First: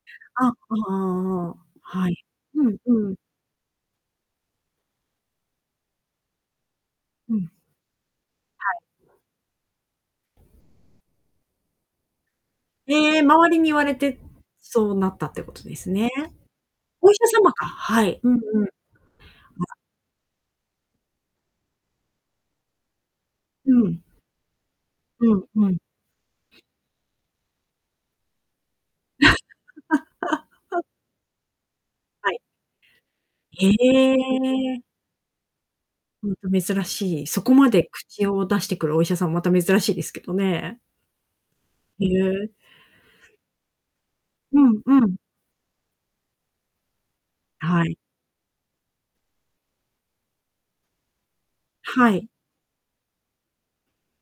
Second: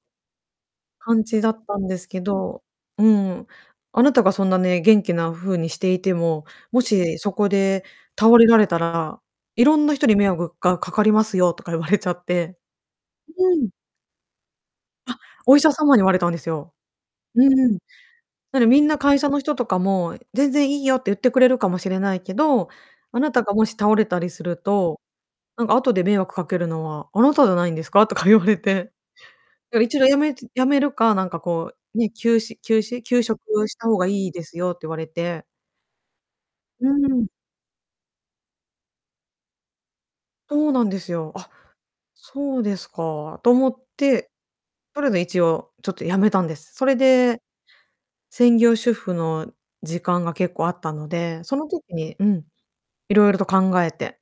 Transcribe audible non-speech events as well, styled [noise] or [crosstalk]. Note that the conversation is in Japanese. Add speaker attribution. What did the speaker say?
Speaker 1: あ、あ
Speaker 2: 感じだ
Speaker 1: あ、
Speaker 2: ったんです
Speaker 1: は
Speaker 2: け
Speaker 1: い。う
Speaker 2: ど
Speaker 1: ん
Speaker 2: う
Speaker 1: うん。
Speaker 2: ん「あなたがそんなね、元気な風にしていても、もしそ
Speaker 1: う
Speaker 2: こ
Speaker 1: ん。
Speaker 2: で倒れられ
Speaker 1: は
Speaker 2: た
Speaker 1: い。
Speaker 2: ら、色んな人に迷惑がかかりますよ」とか言われちゃって。
Speaker 1: え、周
Speaker 2: う
Speaker 1: りに
Speaker 2: ん。
Speaker 1: 言われて、そうな
Speaker 2: あ、
Speaker 1: ったってこ
Speaker 2: お医
Speaker 1: と
Speaker 2: 者
Speaker 1: です
Speaker 2: 様に言
Speaker 1: ね。
Speaker 2: われたんですよ。
Speaker 1: お医者
Speaker 2: う
Speaker 1: 様か
Speaker 2: ん
Speaker 1: はい。うんうん。
Speaker 2: 「だってみんな会社の人
Speaker 1: ま
Speaker 2: と
Speaker 1: だ
Speaker 2: かも『全然いいよ』って言ってくれるかもしれないけど、あなたがもし
Speaker 1: う
Speaker 2: 倒
Speaker 1: ん。
Speaker 2: れたりすると、
Speaker 1: うん、
Speaker 2: なん
Speaker 1: う
Speaker 2: か
Speaker 1: ん。
Speaker 2: 後で迷惑かけるのはあなたじゃないんですか？」とか言われて。だから「一度やめつやめ
Speaker 1: [chuckles]
Speaker 2: るか、なんかこうね、
Speaker 1: は
Speaker 2: 休
Speaker 1: い。
Speaker 2: 止休止休職を
Speaker 1: へ
Speaker 2: した方がいいですよ」って
Speaker 1: え。
Speaker 2: 言われて。
Speaker 1: ほんと、珍
Speaker 2: う
Speaker 1: しい。
Speaker 2: ん。
Speaker 1: そこまで口を出してくるお医者さんもまた珍しいですけど
Speaker 2: そう
Speaker 1: ね。
Speaker 2: なんですよ「あっ、
Speaker 1: ひう。
Speaker 2: そうですか」と思って、
Speaker 1: うん、
Speaker 2: と
Speaker 1: う
Speaker 2: りあえず
Speaker 1: ん。
Speaker 2: 一応ちょっとやめたんです。それで、
Speaker 1: はい。
Speaker 2: 専業主婦の時間が結構あったので、その時
Speaker 1: は
Speaker 2: にう
Speaker 1: い。
Speaker 2: ん、いろいろと考えて